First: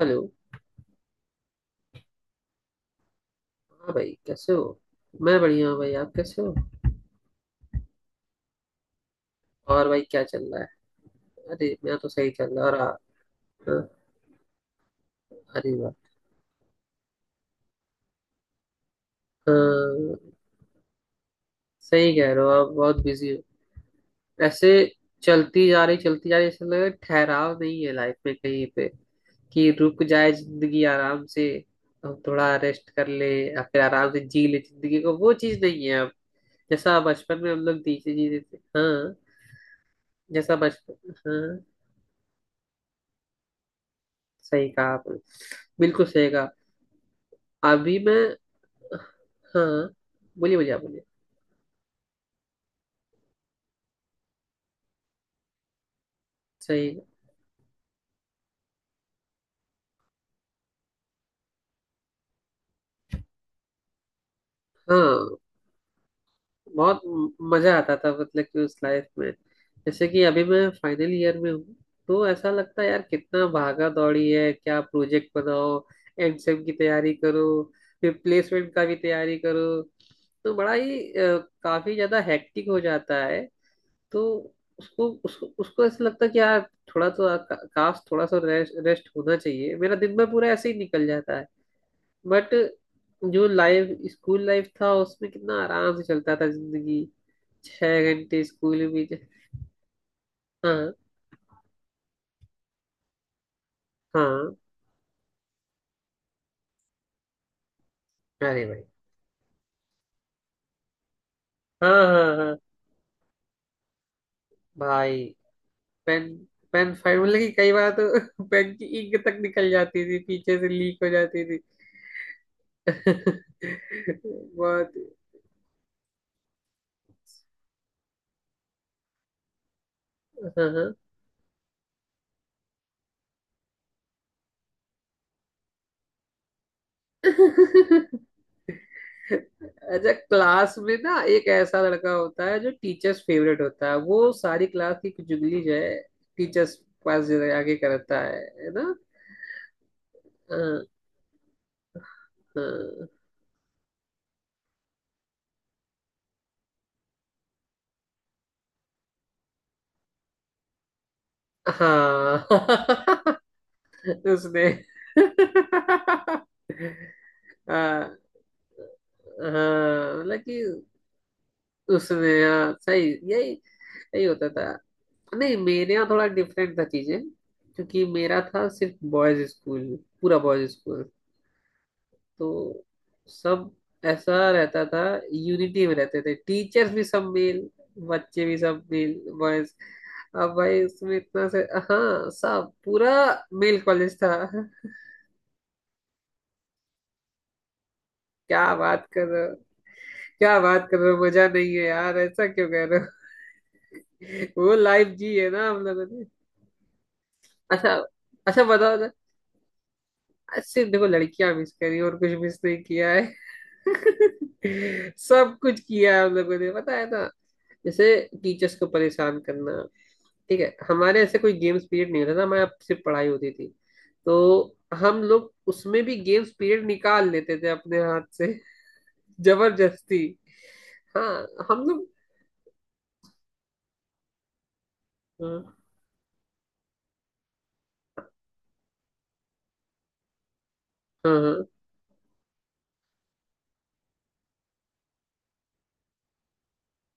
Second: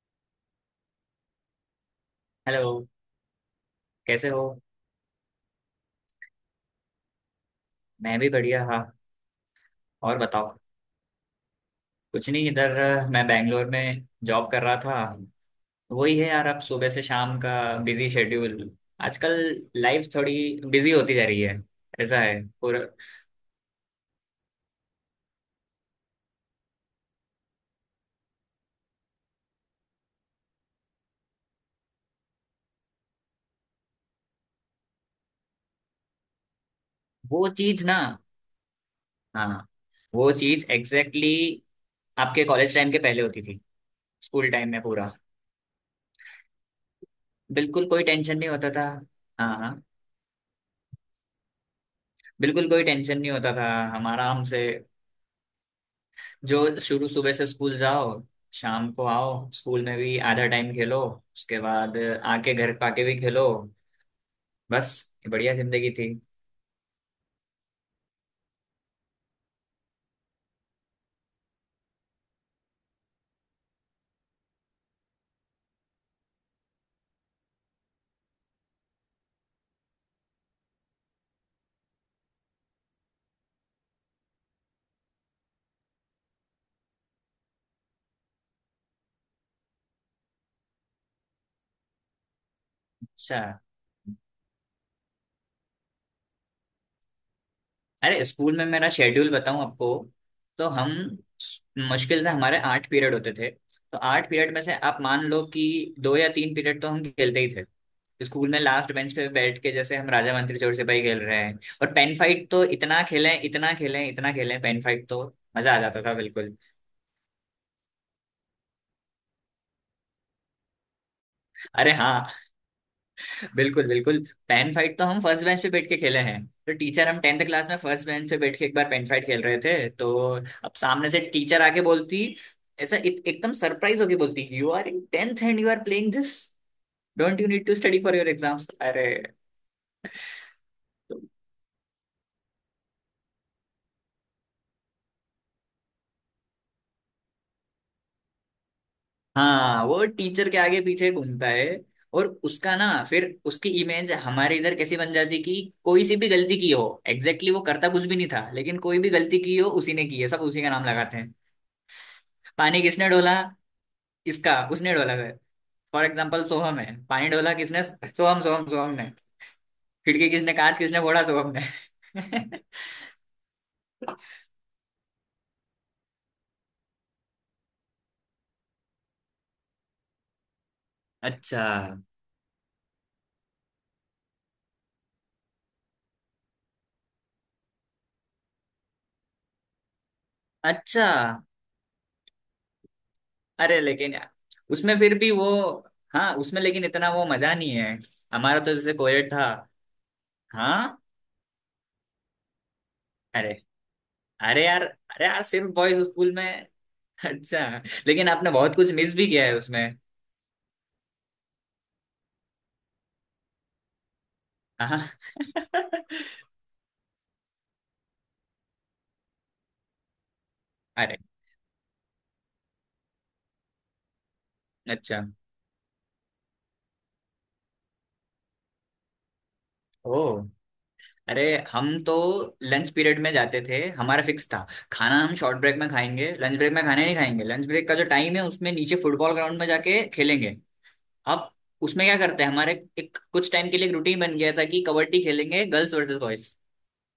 Hello. Hello. हाँ भाई, कैसे हो? कैसे हो? मैं बढ़िया हूँ भाई, आप कैसे हो? मैं भी बढ़िया। हाँ और भाई और क्या चल बताओ। रहा है? अरे मैं तो कुछ सही नहीं चल रहा है इधर और मैं बैंगलोर हाँ, में जॉब कर रहा था। अरे वाह। वही है यार, अब सुबह से शाम का बिजी शेड्यूल आजकल। लाइफ हाँ थोड़ी बिजी होती जा रही है। सही ऐसा कह है। रहे हो, आप और बहुत बिजी हो। ऐसे चलती जा रही चलती जा रही, ऐसा लग रहा है ठहराव नहीं है लाइफ में कहीं पे कि रुक जाए जिंदगी आराम से, हम थोड़ा रेस्ट कर ले या फिर आराम से जी ले जिंदगी को, वो चीज नहीं है अब जैसा बचपन वो में हम लोग चीज ना, जीते जीते थे। हाँ, हाँ हाँ, वो जैसा चीज बचपन। एग्जैक्टली हाँ exactly आपके कॉलेज टाइम के पहले होती थी, स्कूल सही टाइम में कहा पूरा। आपने, बिल्कुल सही कहा। बिल्कुल अभी कोई मैं, टेंशन नहीं होता था। हाँ हाँ। हाँ बोलिए बोलिए, आप बोलिए। बिल्कुल कोई टेंशन नहीं होता था। हम आराम से, जो सही है। शुरू सुबह से स्कूल जाओ, शाम को आओ, स्कूल में भी आधा टाइम खेलो, उसके बाद आके घर पाके भी खेलो। बस, ये हाँ, बढ़िया जिंदगी थी। बहुत मजा आता था, मतलब कि उस लाइफ में। जैसे कि अभी मैं फाइनल ईयर में हूँ, तो ऐसा लगता है यार कितना भागा दौड़ी है, क्या प्रोजेक्ट बनाओ, एग्जाम की तैयारी करो, फिर प्लेसमेंट का भी तैयारी करो, तो बड़ा ही काफी ज्यादा हेक्टिक हो जाता है। तो उसको उसको उसको ऐसा लगता है कि यार थोड़ा तो काश थोड़ा सा रेस्ट रेस्ट होना चाहिए, मेरा दिन भर पूरा ऐसे ही निकल जाता है। बट अच्छा। जो लाइफ स्कूल लाइफ था उसमें कितना आराम से चलता था जिंदगी। छह अरे घंटे स्कूल में स्कूल मेरा में बीते। शेड्यूल बताऊं आपको? तो हम हाँ। मुश्किल से हमारे 8 पीरियड होते थे, तो 8 पीरियड हाँ में से आप मान लो कि दो या तीन पीरियड तो हम खेलते ही थे। स्कूल में अरे भाई, लास्ट बेंच पे बैठ के जैसे हम राजा मंत्री चोर सिपाही खेल रहे हैं। और हाँ पेन हाँ फाइट हाँ तो इतना खेलें इतना खेलें इतना खेलें, पेन फाइट तो भाई। मजा आ जाता था पेन, बिल्कुल। पेन फाइव, मतलब कि कई बार तो पेन की इंक तक निकल जाती थी, पीछे से लीक हो जाती थी। अरे हाँ, बिल्कुल बिल्कुल। पेन बहुत। फाइट तो हम फर्स्ट बेंच पे बैठ के खेले हैं, तो टीचर, हम 10th क्लास में फर्स्ट बेंच पे बैठ के एक बार पेन फाइट खेल रहे थे, तो हाँ अब हाँ। सामने से टीचर आके बोलती, ऐसा एकदम सरप्राइज होके बोलती, you are in 10th and you are playing this, don't you need to अच्छा, स्टडी फॉर योर एग्जाम्स। अरे क्लास में ना तो- एक ऐसा लड़का होता है जो टीचर्स फेवरेट होता है, वो सारी क्लास की चुगली जो है टीचर्स पास आगे करता है ना? हाँ, वो टीचर के आगे हाँ। पीछे घूमता है। और उसका ना, फिर उसकी इमेज हमारे इधर कैसी बन जाती कि कोई सी भी गलती की हो, एग्जैक्टली exactly वो करता कुछ भी नहीं था, लेकिन कोई भी गलती की हो उसी ने की है, सब उसी का नाम लगाते हैं। पानी किसने डोला, हाँ। इसका उसने। उसने डोला गया। फॉर एग्जाम्पल सोहम है, पानी डोला किसने? हाँ सोहम सोहम सोहम ने। हाँ, खिड़की मतलब किसने, कि कांच किसने फोड़ा? सोहम ने। उसने, हाँ सही, यही यही होता था। नहीं मेरे यहाँ थोड़ा डिफरेंट था चीजें, क्योंकि मेरा था सिर्फ बॉयज स्कूल, पूरा बॉयज स्कूल। अच्छा। तो सब ऐसा रहता था, यूनिटी में रहते थे। टीचर्स भी सब मेल, बच्चे भी सब मेल, बॉयज। अब भाई अच्छा। उसमें इतना से, हाँ सब पूरा मेल अरे लेकिन कॉलेज यार, था। उसमें फिर भी वो, हाँ उसमें लेकिन इतना वो मजा नहीं है। हमारा क्या तो जैसे बात कर कोएड रहे था। हो? क्या बात कर हाँ। रहे हो मजा नहीं है यार, ऐसा क्यों कह रहे हो? अरे वो लाइफ अरे जी यार है ना सिर्फ हम बॉयज लोगों ने। स्कूल में। अच्छा, अच्छा। लेकिन आपने अच्छा बहुत कुछ बताओ ना। मिस भी किया है उसमें। आज सिर्फ देखो लड़कियां मिस करी और कुछ मिस नहीं किया हाँ। है। सब कुछ किया हम लोगों ने, पता है ना। जैसे टीचर्स को परेशान करना, ठीक है अरे हमारे ऐसे कोई गेम्स पीरियड नहीं होता था, हमारे यहाँ सिर्फ पढ़ाई होती थी। तो अच्छा। हम लोग उसमें भी गेम्स पीरियड निकाल लेते थे अपने हाथ से। ओ जबरदस्ती। हाँ अरे। हम हम लोग, तो लंच पीरियड में जाते थे, हमारा फिक्स था, खाना हम शॉर्ट हाँ ब्रेक में खाएंगे, लंच ब्रेक में खाना नहीं खाएंगे। लंच ब्रेक का जो टाइम है, उसमें नीचे फुटबॉल ग्राउंड में जाके खेलेंगे। हाँ अब हाँ, उसमें क्या करते हैं हमारे, एक कुछ टाइम के लिए एक रूटीन बन गया था कि कबड्डी खेलेंगे गर्ल्स वर्सेस बॉयज।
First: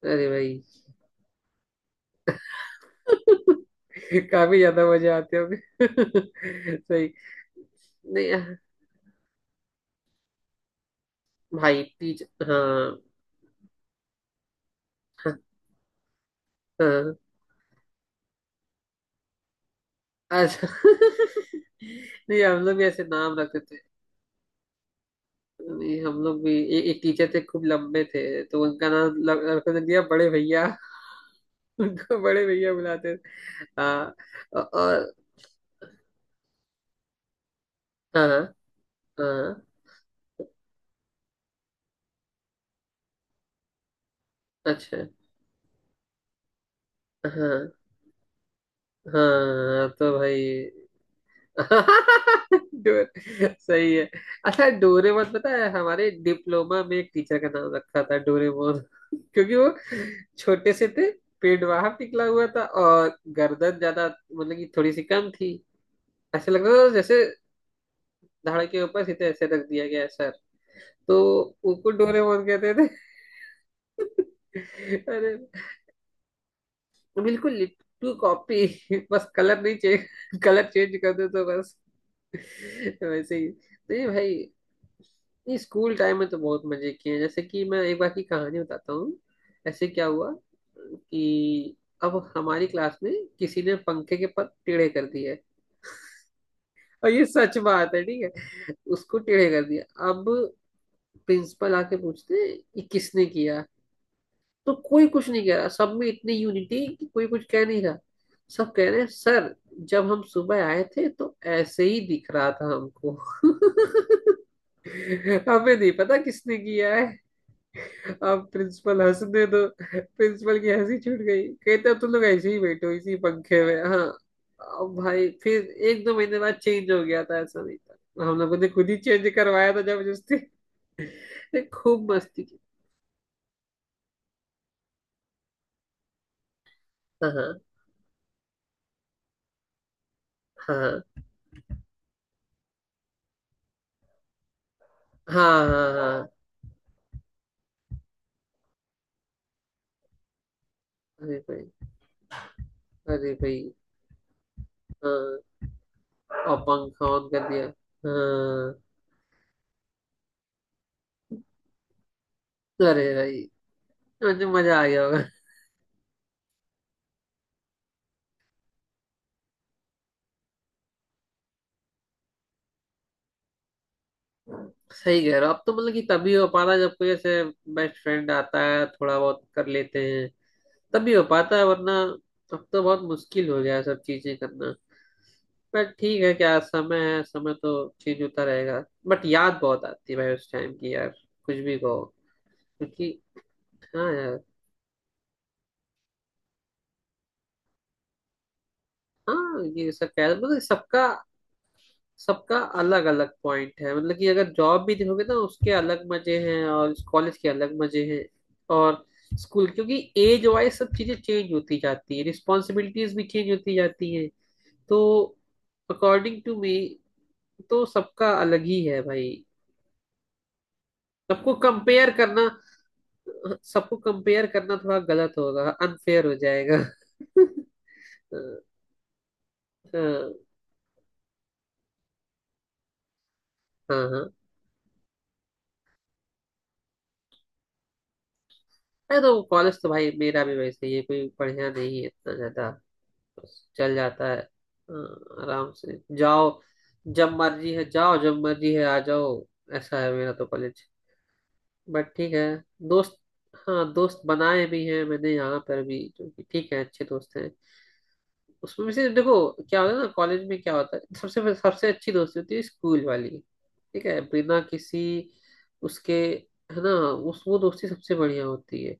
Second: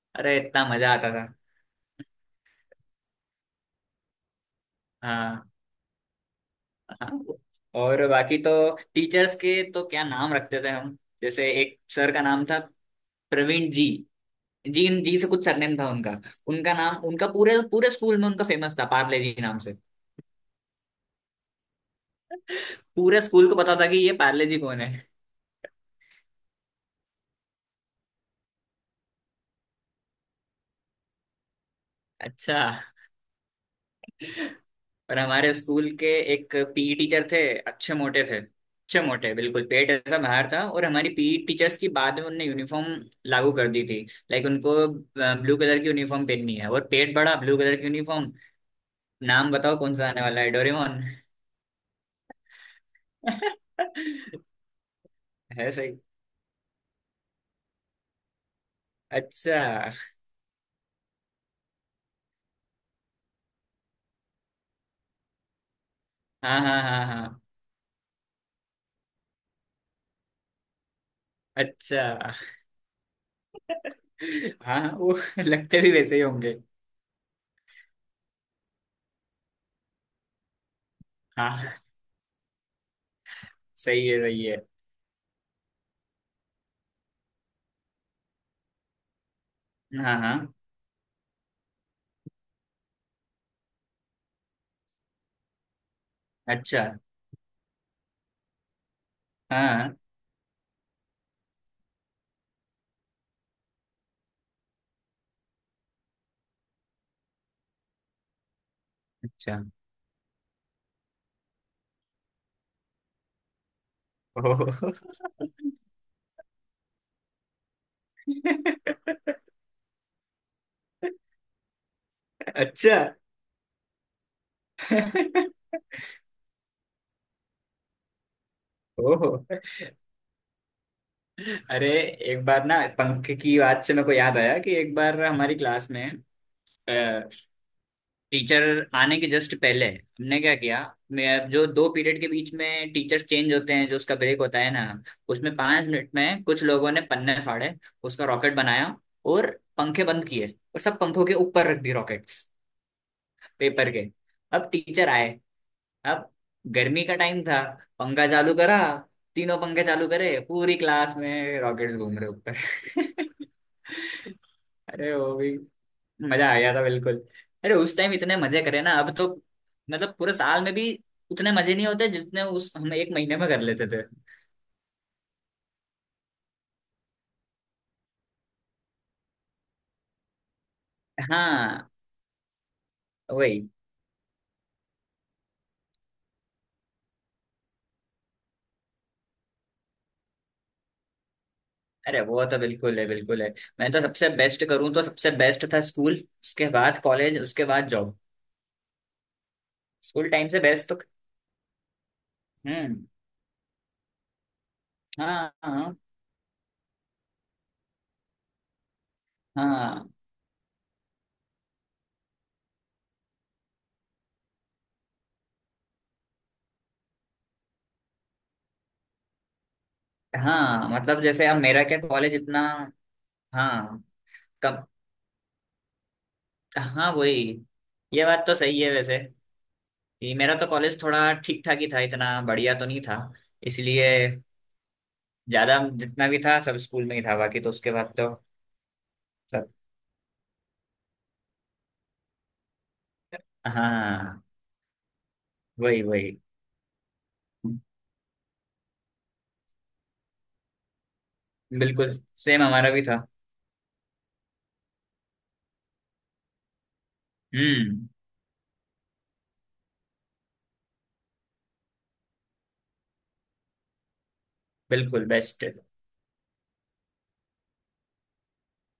अरे अरे भाई। इतना मजा आता था। काफी ज्यादा मजे आते हाँ होंगे। सही। हाँ। और बाकी तो नहीं टीचर्स के तो क्या नाम रखते थे हम। जैसे एक भाई सर का टीचर, नाम था हाँ प्रवीण जी, जी जी से हाँ कुछ सरनेम था उनका। उनका नाम, हाँ। उनका पूरे पूरे स्कूल में उनका फेमस था पार्ले जी नाम से। अच्छा। नहीं हम लोग भी ऐसे पूरे नाम स्कूल को रखते पता थे। था कि ये पार्ले जी कौन है। नहीं हम लोग भी, एक टीचर थे खूब लंबे थे तो उनका नाम रखने दिया बड़े भैया। उनको बड़े अच्छा। भैया बुलाते थे। हाँ। और, और हमारे स्कूल के एक पीई टीचर थे, अच्छे मोटे हाँ हाँ थे, अच्छे मोटे, हाँ, बिल्कुल पेट ऐसा बाहर था। और हमारी पीई टीचर्स की बाद में उनने यूनिफॉर्म लागू कर दी थी। लाइक उनको अच्छा। ब्लू कलर की यूनिफॉर्म पहननी है, और पेट बड़ा, ब्लू हाँ कलर की यूनिफॉर्म। नाम बताओ हाँ कौन सा तो आने वाला है? भाई। डोरेमोन। डोर, सही है। अच्छा डोरेमोन, पता है है सही। हमारे डिप्लोमा में एक टीचर का नाम रखा था डोरेमोन। क्योंकि वो अच्छा, छोटे से थे, पेट बाहर निकला हुआ था और गर्दन ज्यादा मतलब कि थोड़ी सी कम थी। ऐसे हाँ हाँ लगता था हाँ जैसे हाँ। धड़ के ऊपर सीधे ऐसे रख दिया गया है सर, तो उनको अच्छा। डोरेमोन कहते थे। हाँ हाँ, वो अरे लगते भी वैसे ही होंगे। बिल्कुल लिट्टू कॉपी, बस कलर नहीं, चेंज कलर चेंज कर दो तो हाँ बस। वैसे ही सही नहीं है भाई। सही है। नहीं स्कूल टाइम में तो बहुत मजे किए हैं, जैसे कि मैं एक बार की कहानी बताता हूँ। ऐसे क्या हाँ हुआ हाँ। कि अब हमारी क्लास में किसी ने पंखे के पर टेढ़े कर दिए, अच्छा, और ये सच बात है ठीक है, उसको टेढ़े कर हाँ। दिया। अब प्रिंसिपल आके पूछते हैं, ये किसने किया? तो कोई कुछ नहीं कह रहा, सब में इतनी यूनिटी कि कोई कुछ कह नहीं रहा। सब कह रहे हैं सर अच्छा। जब हम सुबह आए थे तो ऐसे ही दिख रहा था हमको। ओह हमें नहीं पता किसने किया है। आप प्रिंसिपल हंसने दो, प्रिंसिपल की हंसी छूट गई, कहते अब तुम लोग ऐसे ही बैठो अच्छा। इसी पंखे में। हाँ अब भाई फिर एक दो महीने बाद चेंज हो गया था, ऐसा नहीं था, हम लोगों ने खुद ही चेंज ओह करवाया था जबरदस्ती। अरे, खूब मस्ती एक की। बार ना पंख की बात से मेरे को याद आया कि एक बार हमारी क्लास में हाँ टीचर आने के जस्ट पहले हमने क्या किया। हाँ मैं, जो दो पीरियड के बीच में टीचर्स चेंज होते हैं, जो उसका ब्रेक होता है ना, उसमें हाँ, पांच हाँ मिनट हाँ में कुछ लोगों ने पन्ने फाड़े, उसका रॉकेट बनाया, और पंखे बंद किए, और सब पंखों के अरे भाई, ऊपर रख दी रॉकेट्स। अरे भाई। पेपर के। अब टीचर आए। हाँ अब और गर्मी पंखा का ऑन टाइम कर था, दिया। पंखा चालू हाँ करा, तीनों पंखे चालू करे, पूरी क्लास में रॉकेट्स घूम रहे ऊपर। अरे भाई मुझे मजा आ गया अरे होगा। वो भी मजा आ गया था बिल्कुल। अरे उस टाइम इतने मजे करे ना, अब तो मतलब पूरे साल में भी उतने मजे नहीं होते जितने उस, हम एक महीने में कर लेते थे। सही कह रहे हो, अब तो मतलब कि तभी हो पा रहा है जब कोई ऐसे बेस्ट फ्रेंड आता है थोड़ा बहुत कर लेते हैं, तब भी हो पाता है, हाँ वरना अब तो बहुत मुश्किल हो वही। गया है सब चीजें करना। बट ठीक है, क्या समय है, समय तो चेंज होता रहेगा। बट याद बहुत आती है भाई उस टाइम की यार, कुछ भी कहो। अरे वो तो बिल्कुल है क्योंकि बिल्कुल है। मैं तो हाँ सबसे यार, बेस्ट करूँ तो सबसे बेस्ट था स्कूल, उसके बाद कॉलेज, उसके बाद जॉब। हाँ ये सब कह स्कूल टाइम मतलब से बेस्ट तो। सबका, सबका अलग हम्म, अलग पॉइंट है, मतलब कि अगर जॉब भी देखोगे ना हाँ उसके हाँ अलग मजे हैं और कॉलेज के अलग मजे हैं। और स्कूल क्योंकि हाँ एज वाइज सब चीजें चेंज होती जाती है, रिस्पॉन्सिबिलिटीज भी चेंज होती जाती है। तो अकॉर्डिंग टू मी तो सबका अलग ही है भाई। हाँ। मतलब जैसे सबको अब मेरा क्या कंपेयर कॉलेज करना, इतना। सबको हाँ। कंपेयर करना कम। थोड़ा गलत होगा, अनफेयर हो जाएगा। हाँ वही। ये बात तो सही है वैसे कि हाँ मेरा तो कॉलेज थोड़ा ठीक ठाक ही था, इतना बढ़िया तो नहीं था। हाँ इसलिए हाँ। ज्यादा जितना भी था सब स्कूल में ही था, बाकी तो उसके बाद तो। अरे तो सब। कॉलेज तो भाई मेरा भी वैसे ही है, कोई बढ़िया नहीं है इतना ज्यादा, बस चल जाता है। हाँ हाँ, आराम से वही वही, जाओ, जब मर्जी है जाओ, जब मर्जी है आ जाओ। ऐसा है मेरा तो कॉलेज। बट बिल्कुल। ठीक है, सेम हमारा भी दोस्त, था। हाँ दोस्त बनाए भी हैं मैंने यहाँ पर भी जो कि ठीक है, अच्छे दोस्त हैं। हम्म, उसमें भी से देखो, क्या होता है ना, कॉलेज में क्या होता है, सबसे सबसे अच्छी दोस्ती होती है स्कूल वाली, ठीक है बिना किसी बिल्कुल बेस्ट। उसके, है ना? उस वो दोस्ती सबसे बढ़िया होती है।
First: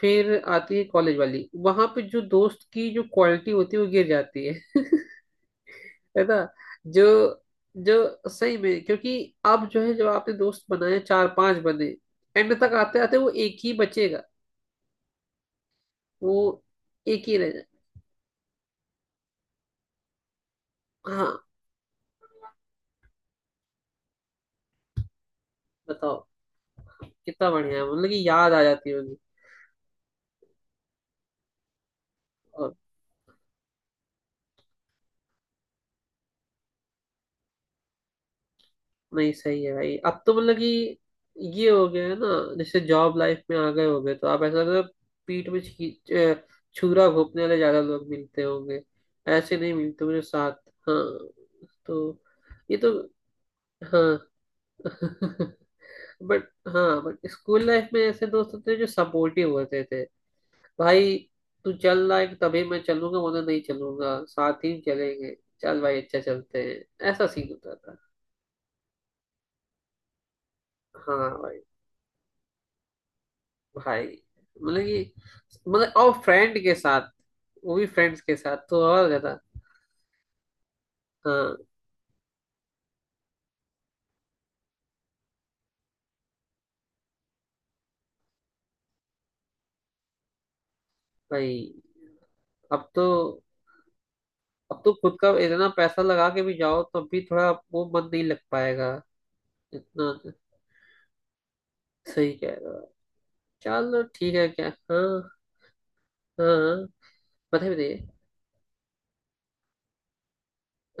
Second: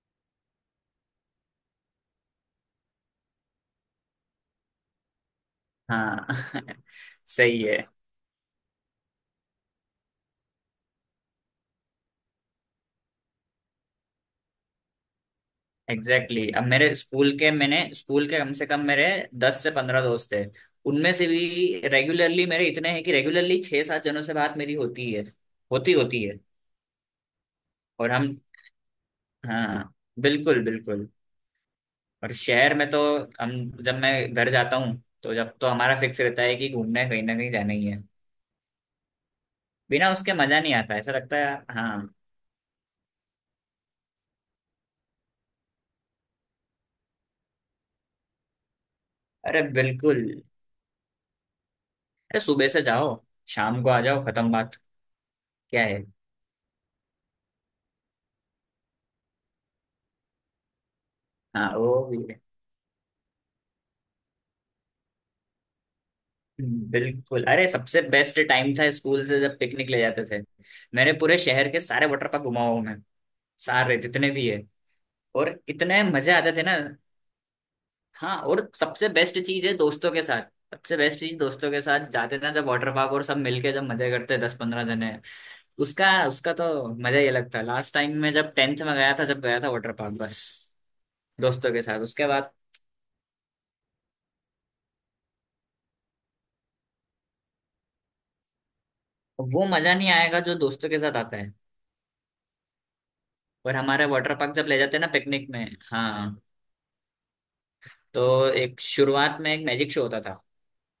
फिर आती है कॉलेज वाली, वहां पे जो दोस्त की जो क्वालिटी होती है वो गिर जाती है। है हाँ ना? जो, सही है। जो सही में, क्योंकि अब जो है जब आपने दोस्त बनाए चार पांच बने, एंड तक आते आते वो एक ही बचेगा, वो एग्जैक्टली exactly। अब मेरे एक स्कूल ही रह के, जाए। मैंने स्कूल के कम से कम मेरे 10 से 15 दोस्त हैं। उनमें से हाँ भी रेगुलरली मेरे इतने हैं कि रेगुलरली छह सात जनों से बात मेरी होती है। होती होती बताओ, है। कितना बढ़िया है, मतलब और कि हम, याद आ जाती होगी। हाँ, बिल्कुल बिल्कुल। और शहर में तो हम, जब मैं घर जाता हूँ तो जब तो हमारा फिक्स रहता है कि घूमना है कहीं ना कहीं जाना ही है। नहीं सही है भाई, बिना अब उसके तो मतलब मजा नहीं आता कि ऐसा लगता है। ये हो गया है हाँ। ना। जैसे जॉब लाइफ में आ गए होगे तो आप ऐसा ना, पीठ में छुरा घोंपने वाले ज्यादा लोग मिलते होंगे। ऐसे अरे नहीं मिलते बिल्कुल। मेरे साथ। हाँ, तो अरे सुबह ये से तो, जाओ, शाम को आ जाओ, हाँ। खत्म बात। क्या है। बट, हाँ बट स्कूल लाइफ में ऐसे दोस्त होते थे जो सपोर्टिव होते थे भाई। हाँ तू वो चल भी, रहा है कि तभी मैं चलूंगा, वरना नहीं चलूंगा, साथ ही चलेंगे, चल भाई अच्छा चलते हैं, ऐसा बिल्कुल। सीन अरे होता था। सबसे बेस्ट टाइम था स्कूल से जब पिकनिक ले जाते थे। मेरे हाँ पूरे भाई। शहर के सारे वाटर पार्क घुमा हूं मैं, सारे भाई जितने भी है। मतलब कि, और मतलब इतने और मजे आते फ्रेंड थे के ना। साथ, वो भी फ्रेंड्स के हाँ, साथ और तो और सबसे ज्यादा। बेस्ट चीज है दोस्तों के साथ। सबसे बेस्ट चीज हाँ दोस्तों के साथ जाते थे ना जब वाटर पार्क, और सब मिलके जब मजे करते 10-15 जने। उसका उसका तो मजा ही अलग था। लास्ट टाइम में जब 10th में गया था, जब गया था वाटर पार्क बस भाई, दोस्तों के साथ, उसके बाद अब तो, अब तो खुद का इतना पैसा लगा के भी जाओ तब भी थोड़ा वो मन नहीं लग पाएगा वो मजा नहीं इतना। आएगा जो दोस्तों के साथ आता है। सही कह रहे हो, और चलो हमारे वाटर ठीक है, पार्क जब क्या ले जाते हैं हाँ। ना पिकनिक में, हाँ, हाँ बताइए बताइए। तो एक शुरुआत में एक मैजिक शो होता था।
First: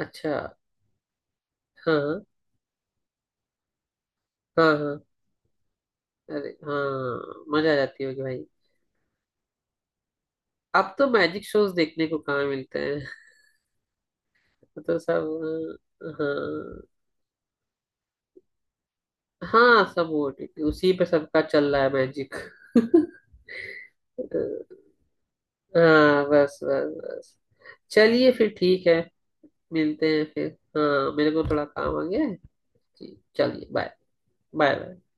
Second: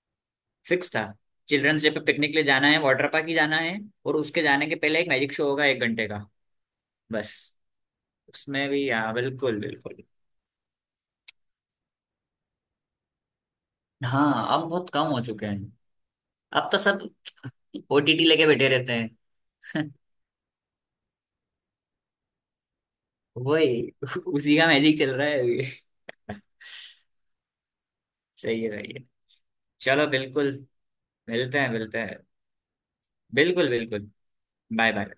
अच्छा, फिक्स था, चिल्ड्रंस डे हाँ पे हाँ। पिकनिक ले जाना है वाटर पार्क ही जाना है, और उसके जाने हाँ। के पहले हाँ। एक मैजिक शो होगा एक घंटे का। अरे बस। हाँ मजा आ जाती होगी भाई। उसमें भी, हाँ बिल्कुल बिल्कुल। अब तो मैजिक शोज देखने को कहाँ मिलते हैं। हाँ अब बहुत तो कम हो चुके हैं। सब, हाँ अब तो हाँ। सब ओटीटी लेके बैठे रहते हैं। हाँ सब ओटीटी, उसी पे सबका चल रहा है मैजिक। वही, उसी का मैजिक चल रहा है अभी। हाँ बस बस बस, चलिए फिर सही है ठीक सही है, है। चलो मिलते हैं फिर। बिल्कुल। हाँ मेरे को मिलते थोड़ा हैं काम मिलते आ हैं। गया है। जी, चलिए बिल्कुल बाय। बिल्कुल। Bye bye bye. बाय।